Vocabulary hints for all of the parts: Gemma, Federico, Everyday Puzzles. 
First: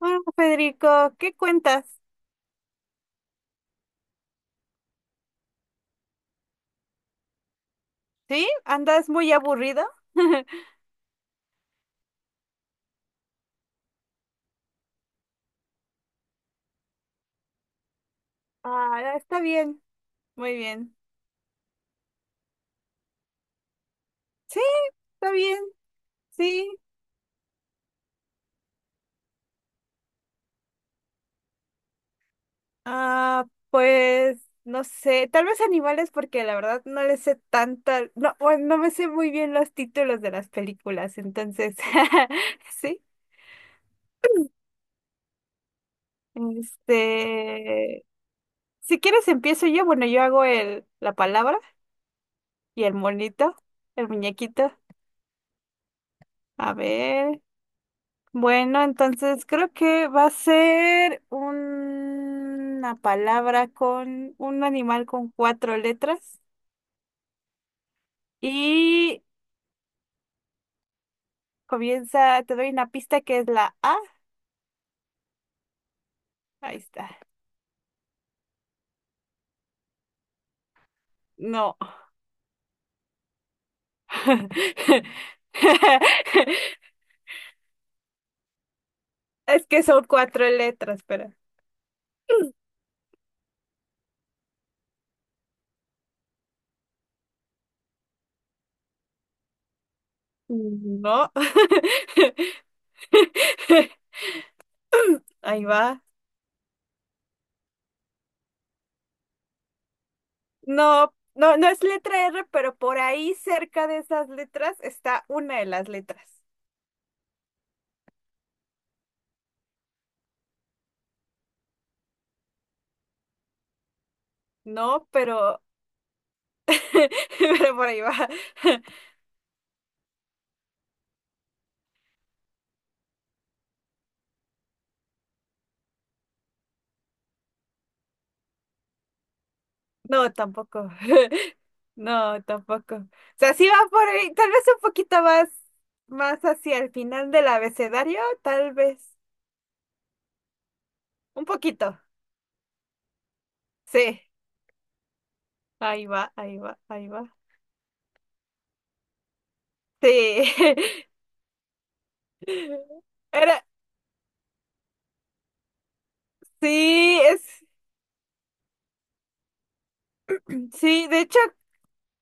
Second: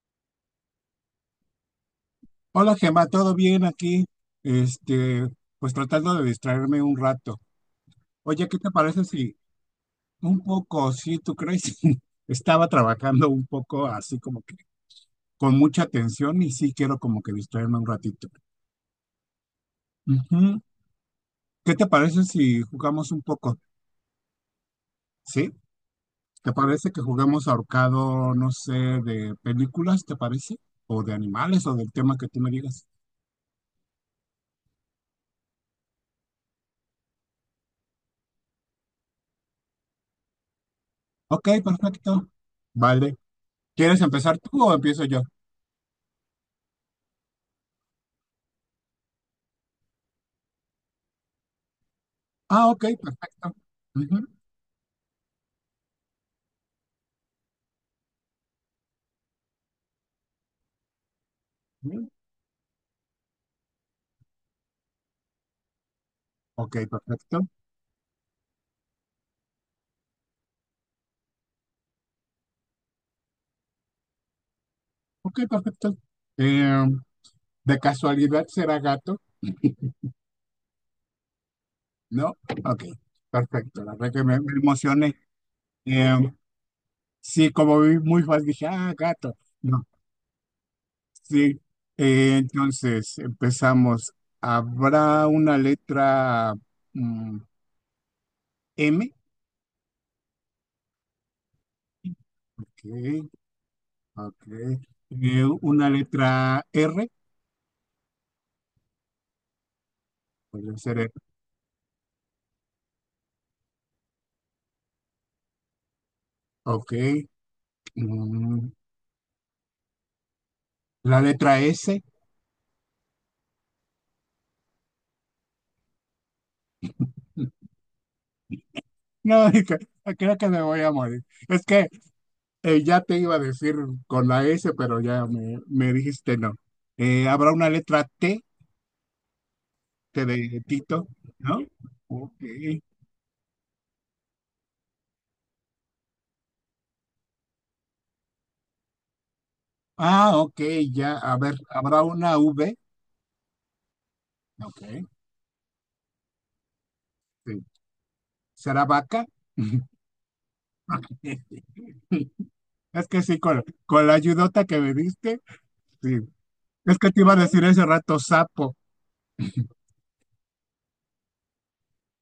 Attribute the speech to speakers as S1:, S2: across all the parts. S1: Hola, Federico, ¿qué cuentas?
S2: Hola Gemma, ¿todo bien aquí? Este, pues tratando de distraerme un rato. Oye,
S1: ¿Sí?
S2: ¿qué te parece
S1: ¿Andas muy
S2: si
S1: aburrido?
S2: un poco, sí, tú crees, estaba trabajando un poco así como que con mucha atención y sí quiero como que distraerme un ratito.
S1: Ah, está bien, muy
S2: Ujú.
S1: bien.
S2: ¿Qué te parece si jugamos un poco?
S1: Sí, está
S2: ¿Sí?
S1: bien,
S2: ¿Te
S1: sí.
S2: parece que jugamos ahorcado, no sé, de películas, te parece? O de animales o del tema que tú me digas.
S1: Ah, pues no sé, tal vez animales porque la verdad no le sé tanta, no, bueno, no me sé muy bien los títulos de las películas,
S2: Ok,
S1: entonces,
S2: perfecto.
S1: sí.
S2: Vale. ¿Quieres empezar tú o empiezo yo?
S1: Este, si quieres empiezo yo, bueno, yo hago el la palabra
S2: Ah,
S1: y
S2: ok,
S1: el monito,
S2: perfecto.
S1: el
S2: Ujú,
S1: muñequito. A ver. Bueno, entonces creo que va a ser
S2: ujú.
S1: una palabra con un animal con cuatro letras
S2: Ok, perfecto.
S1: y comienza, te doy una pista que es la A.
S2: Ok, perfecto.
S1: Ahí
S2: Eh,
S1: está.
S2: de casualidad será gato,
S1: No.
S2: ¿no? Ok, perfecto. La verdad que me emocioné. Eh, sí, como vi muy fácil, dije, ah, gato.
S1: Es que
S2: No,
S1: son cuatro letras, pero
S2: sí. Entonces, empezamos. ¿Habrá una letra mm, M?
S1: no.
S2: Ok, ok.
S1: Ahí va.
S2: Una letra R, puede ser R.
S1: No, no, no es letra R, pero por ahí cerca de esas letras está una de las letras.
S2: Ok. Mm, la letra S.
S1: No, pero pero por ahí va.
S2: No, dije, "Ah, creo que me voy a morir. Es que ya te iba a decir con la S, pero ya me dijiste no. Habrá una letra T, T
S1: No,
S2: de
S1: tampoco.
S2: Tito, ¿no? Ok.
S1: No, tampoco. O sea, sí va por ahí, tal vez un poquito más hacia el final del abecedario, tal vez.
S2: Ah, ok, ya. A
S1: Un
S2: ver,
S1: poquito.
S2: habrá una V.
S1: Sí.
S2: Ok,
S1: Ahí va, ahí va, ahí va.
S2: sí. ¿Será vaca?
S1: Sí.
S2: Es que sí,
S1: Era,
S2: con la ayudota que me diste, sí. Es que
S1: sí,
S2: te iba a
S1: es,
S2: decir ese rato sapo.
S1: sí, de hecho,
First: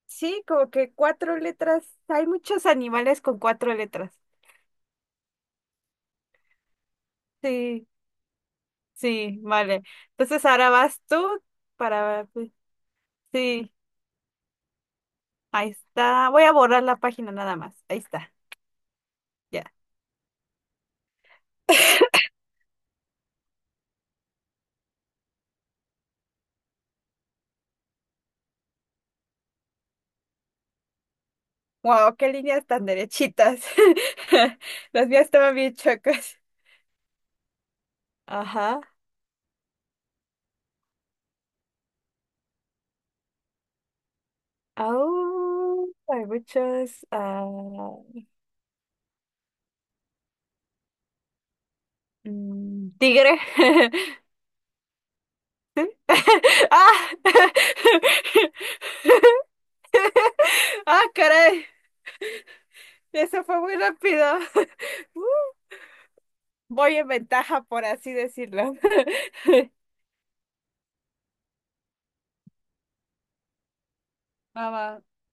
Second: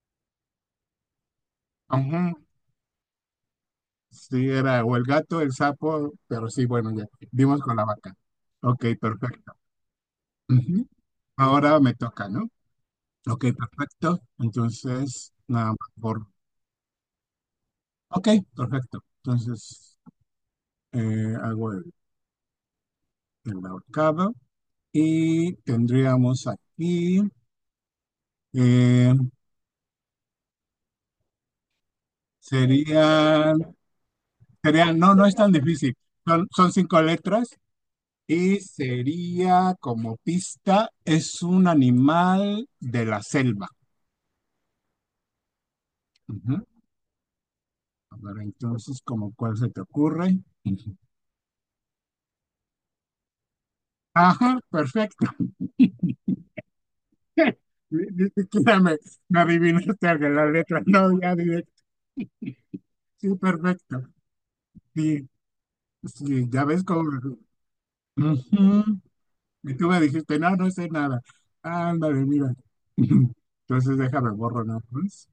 S1: sí, como que cuatro letras.
S2: Ujú.
S1: Hay muchos animales con cuatro letras.
S2: Sí, era o el gato, el sapo, pero sí, bueno, ya dimos con la
S1: Sí,
S2: vaca. Ok,
S1: sí,
S2: perfecto.
S1: vale. Entonces ahora
S2: Ujú.
S1: vas tú
S2: Ahora me toca,
S1: para,
S2: ¿no? Ok,
S1: sí.
S2: perfecto. Entonces, nada
S1: Ahí
S2: más por...
S1: está. Voy a borrar la página nada más. Ahí
S2: Ok,
S1: está.
S2: perfecto.
S1: Ya.
S2: Entonces, hago el ahorcado y tendríamos aquí... eh,
S1: Wow, qué líneas tan
S2: serían,
S1: derechitas.
S2: serían...
S1: Las
S2: No,
S1: mías
S2: no es tan
S1: estaban bien
S2: difícil.
S1: chocas.
S2: Son, son cinco letras y
S1: Ajá.
S2: sería como pista, es un animal de la selva.
S1: Au, hay
S2: Ujú.
S1: muchos. Ah,
S2: A ver, entonces, ¿como cuál se te ocurre?
S1: tigre.
S2: Ajá, perfecto.
S1: ¡Ah!
S2: Ni siquiera me adivinaste algo, la letra,
S1: ¡Ah,
S2: no, ya
S1: caray!
S2: directo. Sí,
S1: Eso fue muy
S2: perfecto.
S1: rápido.
S2: Sí, sí, ya ves
S1: Voy
S2: cómo.
S1: en ventaja, por así decirlo.
S2: Ujú. Y tú me dijiste, no, no sé nada. Ándale, mira. Entonces déjame borro nada
S1: Mamá.
S2: más.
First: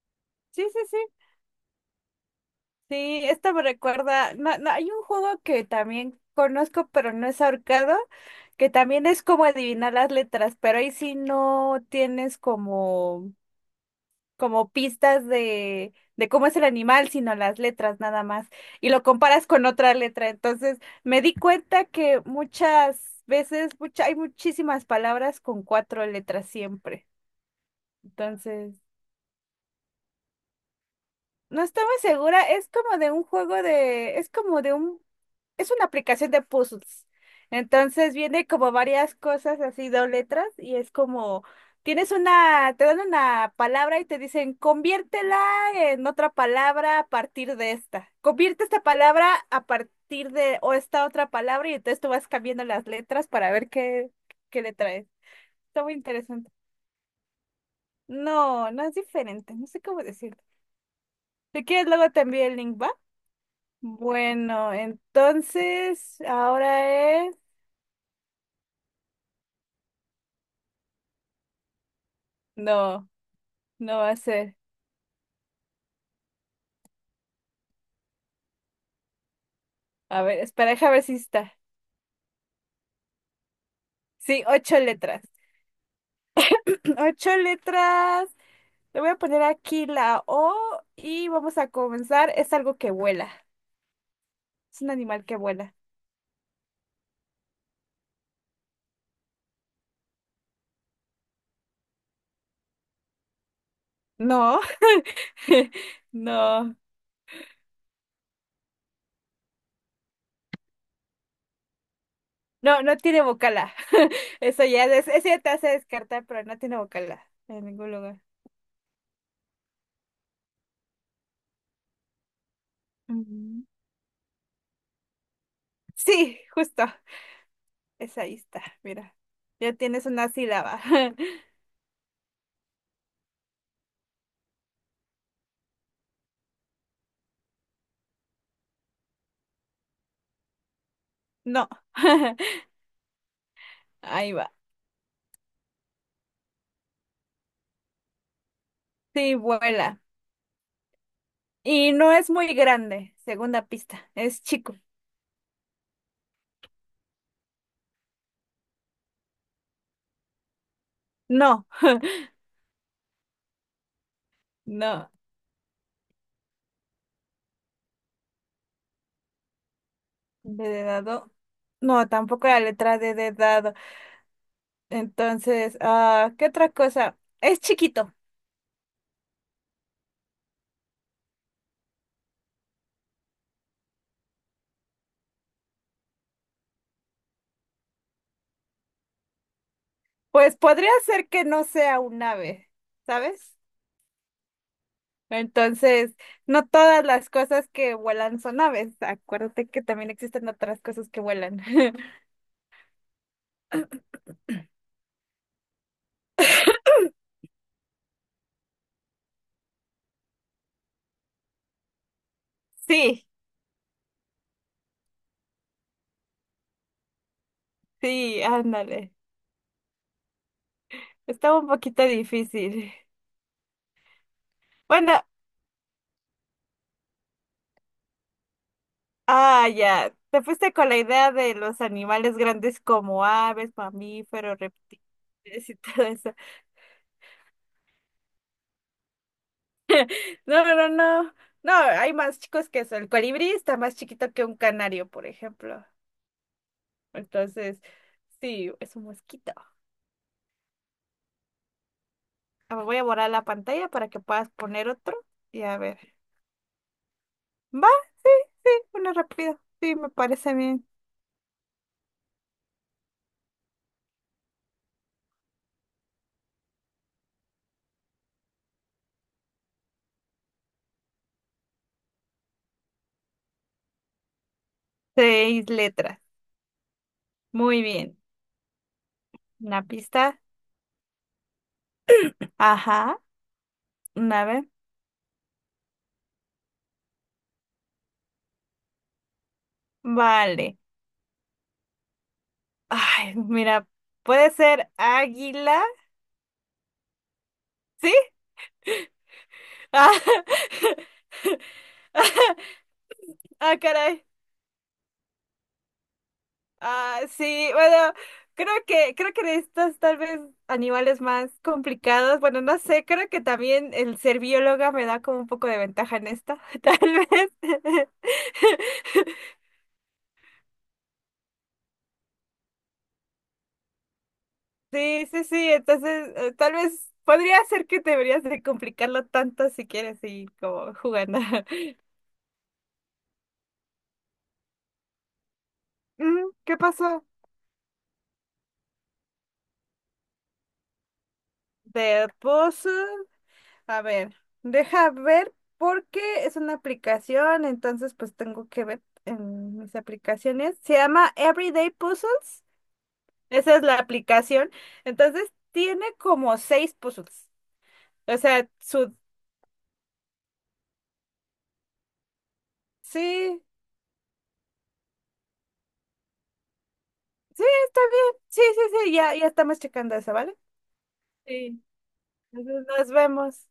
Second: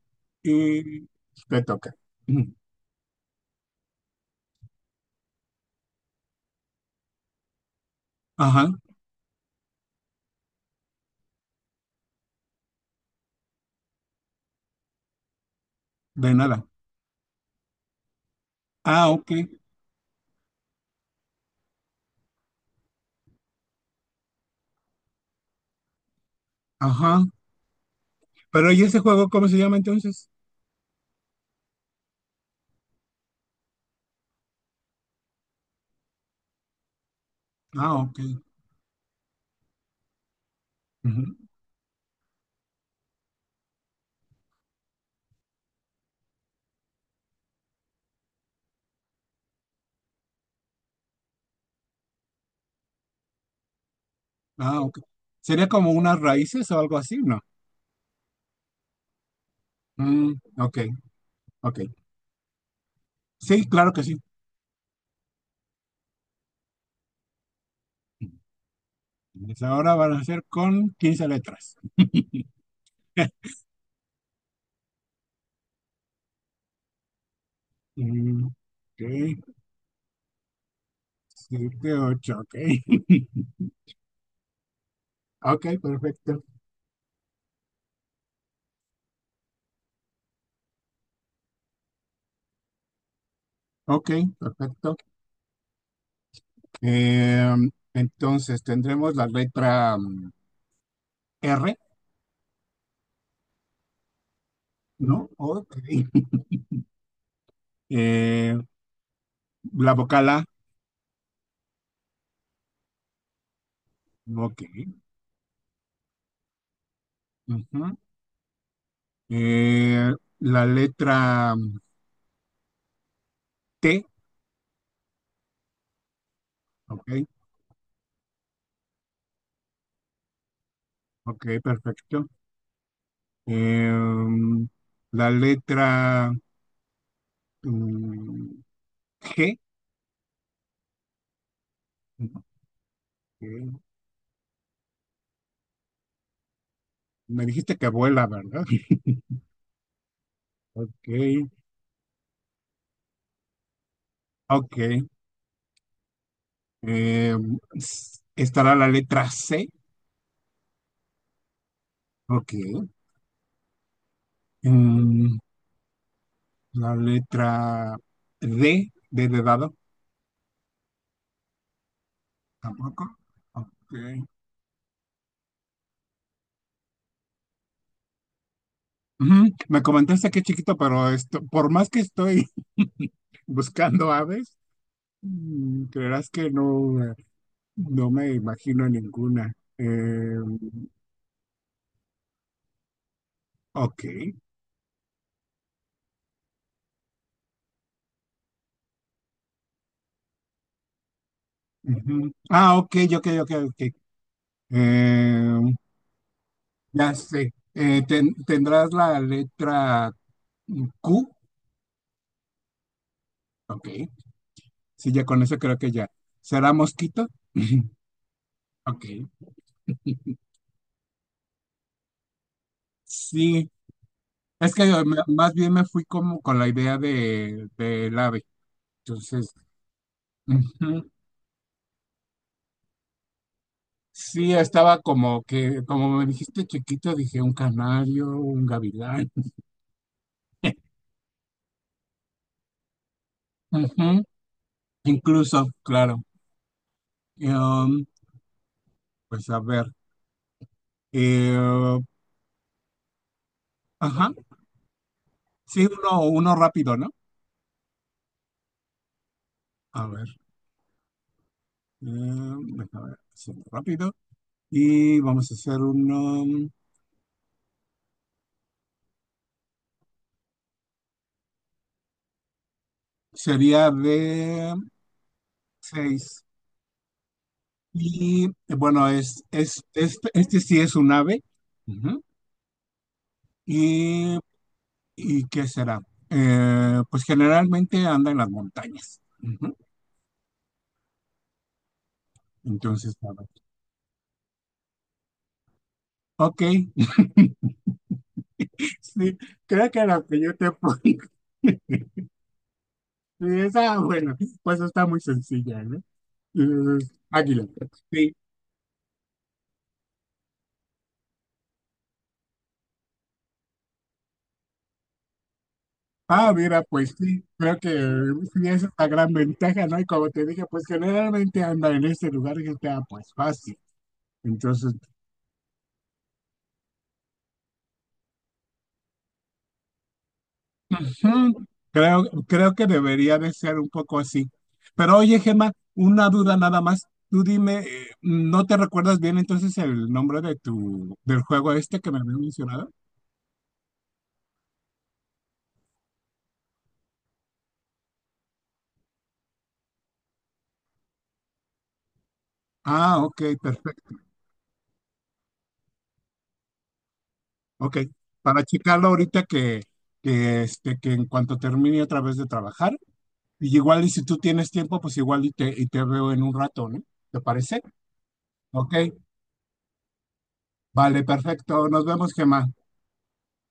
S1: Sí, sí, sí.
S2: Y te toca. Ujú.
S1: Sí, esta me recuerda, no, no, hay un juego que también conozco, pero no es ahorcado,
S2: Ajá,
S1: que también es como adivinar las letras, pero ahí sí no tienes como pistas de
S2: de
S1: cómo es el
S2: nada.
S1: animal, sino las letras nada más, y lo
S2: Ah, ok.
S1: comparas con otra letra. Entonces, me di cuenta que muchas veces, hay muchísimas palabras con cuatro letras siempre.
S2: Ajá. Pero
S1: Entonces,
S2: ¿y ese juego cómo se llama entonces?
S1: no estoy muy segura, es una aplicación de puzzles.
S2: Ah,
S1: Entonces
S2: ok.
S1: viene como varias cosas así, dos letras, y es como, te dan una palabra y te dicen, conviértela en otra palabra a partir de esta. Convierte esta palabra a partir de, o esta otra palabra, y entonces tú vas cambiando las letras para ver qué le
S2: Ah, ok.
S1: traes.
S2: Sería
S1: Está
S2: como
S1: muy
S2: unas
S1: interesante.
S2: raíces o algo así, ¿no?
S1: No, no es diferente, no sé cómo
S2: Mm,
S1: decirlo.
S2: ok,
S1: Si
S2: ok.
S1: quieres, luego te envío el link, ¿va?
S2: Sí, claro que sí.
S1: Bueno, entonces, ahora es...
S2: Pues ahora van a ser con quince letras.
S1: No. No va a ser.
S2: Ok,
S1: A ver, espera, déjame ver si está.
S2: 7, 8, ok.
S1: Sí, ocho letras.
S2: Ok, perfecto.
S1: Ocho letras. Le voy a poner aquí la O y vamos a comenzar. Es algo que vuela.
S2: Ok,
S1: Es un
S2: perfecto.
S1: animal que vuela.
S2: Eh, entonces tendremos la letra R,
S1: No,
S2: ¿no? Ok.
S1: no,
S2: Eh, la vocal A,
S1: no, no tiene vocala.
S2: ok.
S1: Eso ya, es, eso ya te hace descartar, pero no tiene vocala en ningún
S2: Ujú.
S1: lugar.
S2: Eh, la letra
S1: Ujú.
S2: T,
S1: Sí, justo.
S2: ok,
S1: Esa ahí está, mira. Ya tienes una sílaba.
S2: ok, perfecto. Em, la letra mm, G.
S1: No.
S2: Ok.
S1: Ahí va.
S2: Me dijiste que vuela, ¿verdad?
S1: Sí, vuela.
S2: Ok,
S1: Y no es muy grande, segunda pista, es chico.
S2: ok. Estará la letra C.
S1: No,
S2: Ok.
S1: no.
S2: Em, la letra D, D de dado.
S1: D de dado. No, tampoco la letra
S2: Tampoco.
S1: D de
S2: Ok.
S1: dado. Entonces, ah, ¿qué otra cosa? Es chiquito.
S2: Ujú. Me comentaste que es chiquito, pero esto, por más que estoy buscando aves, creerás que no, no me imagino ninguna.
S1: Pues
S2: Em,
S1: podría ser que no sea un ave, ¿sabes?
S2: ok.
S1: Entonces, no todas las cosas que vuelan son aves. Acuérdate que también existen otras cosas que vuelan.
S2: Ujú. Ah, ok, ok, ok, ok. Eh, ya sé. ¿Tendrás la letra Q?
S1: Sí,
S2: Ok. Sí, ya con eso creo que ya. ¿Será mosquito?
S1: sí,
S2: Ok.
S1: ándale. Estaba un poquito difícil.
S2: Sí. Es que
S1: Bueno,
S2: más bien me fui como con la idea de del ave. Entonces,
S1: ah, ya. Te fuiste con la
S2: ujú.
S1: idea de los animales grandes como aves,
S2: Sí,
S1: mamíferos,
S2: estaba como
S1: reptiles y
S2: que,
S1: todo
S2: como me
S1: eso.
S2: dijiste chiquito, dije un canario, un gavilán.
S1: No, no, no. No, hay más chicos que eso. El colibrí está más
S2: Ujú,
S1: chiquito que un canario, por
S2: incluso,
S1: ejemplo.
S2: claro.
S1: Entonces,
S2: Em,
S1: sí, es un
S2: pues
S1: mosquito.
S2: a ver. Eh,
S1: Ah, voy a borrar la pantalla para que
S2: ajá,
S1: puedas poner otro y a
S2: sí,
S1: ver.
S2: uno, uno rápido, ¿no?
S1: Va, sí, sí, uno rápido. Sí,
S2: A
S1: me
S2: ver,
S1: parece bien.
S2: déjame ver, hacerlo rápido. Y vamos a hacer uno, sería de
S1: Seis letras.
S2: seis.
S1: Muy bien.
S2: Y bueno,
S1: Una pista.
S2: este sí es un ave. Ujú.
S1: Ajá.
S2: Y,
S1: Una vez.
S2: ¿Y qué será? Pues generalmente anda en las montañas. Ujú.
S1: Vale.
S2: Entonces, a
S1: Ay,
S2: ver.
S1: mira, puede ser águila,
S2: Ok,
S1: ¿sí?
S2: sí, creo que
S1: Ah,
S2: lo que yo te pongo. Sí,
S1: ah,
S2: esa,
S1: caray.
S2: bueno, pues está muy sencilla, ¿eh? Mm,
S1: Ah,
S2: águila.
S1: sí, bueno,
S2: Sí.
S1: creo que de estos tal vez animales más complicados, bueno, no sé, creo que también el ser bióloga me da como un poco de ventaja en
S2: Ah,
S1: esta,
S2: mira,
S1: tal
S2: pues sí,
S1: vez.
S2: creo que sí es una gran ventaja, ¿no? Y como te dije, pues generalmente anda en este lugar que está pues fácil. Entonces,
S1: Sí, sí, sí, entonces tal vez podría ser que deberías de complicarlo tanto si quieres y como jugando.
S2: ujú, creo, creo que debería de ser un poco así. Pero oye, Gemma, una
S1: Mm,
S2: duda
S1: ¿qué
S2: nada más.
S1: pasó?
S2: Tú dime, ¿no te recuerdas bien entonces el nombre de tu, del juego este que me
S1: ¿De
S2: habías
S1: pozo?
S2: mencionado?
S1: A ver, deja ver porque es una aplicación, entonces pues tengo que ver en mis aplicaciones. Se llama Everyday Puzzles,
S2: Ah, ok,
S1: esa es la
S2: perfecto.
S1: aplicación. Entonces tiene como seis puzzles.
S2: Ok,
S1: O
S2: para
S1: sea,
S2: checarlo
S1: su...
S2: ahorita que en cuanto termine otra vez de trabajar.
S1: Sí,
S2: Y igual y si tú tienes tiempo, pues igual y y te veo en un rato, ¿no? ¿Te
S1: sí,
S2: parece?
S1: está bien. Sí, sí,
S2: Ok,
S1: sí, ya, ya estamos checando eso, ¿vale?
S2: vale,
S1: Sí.
S2: perfecto. Nos vemos, Gemma.
S1: Entonces nos vemos.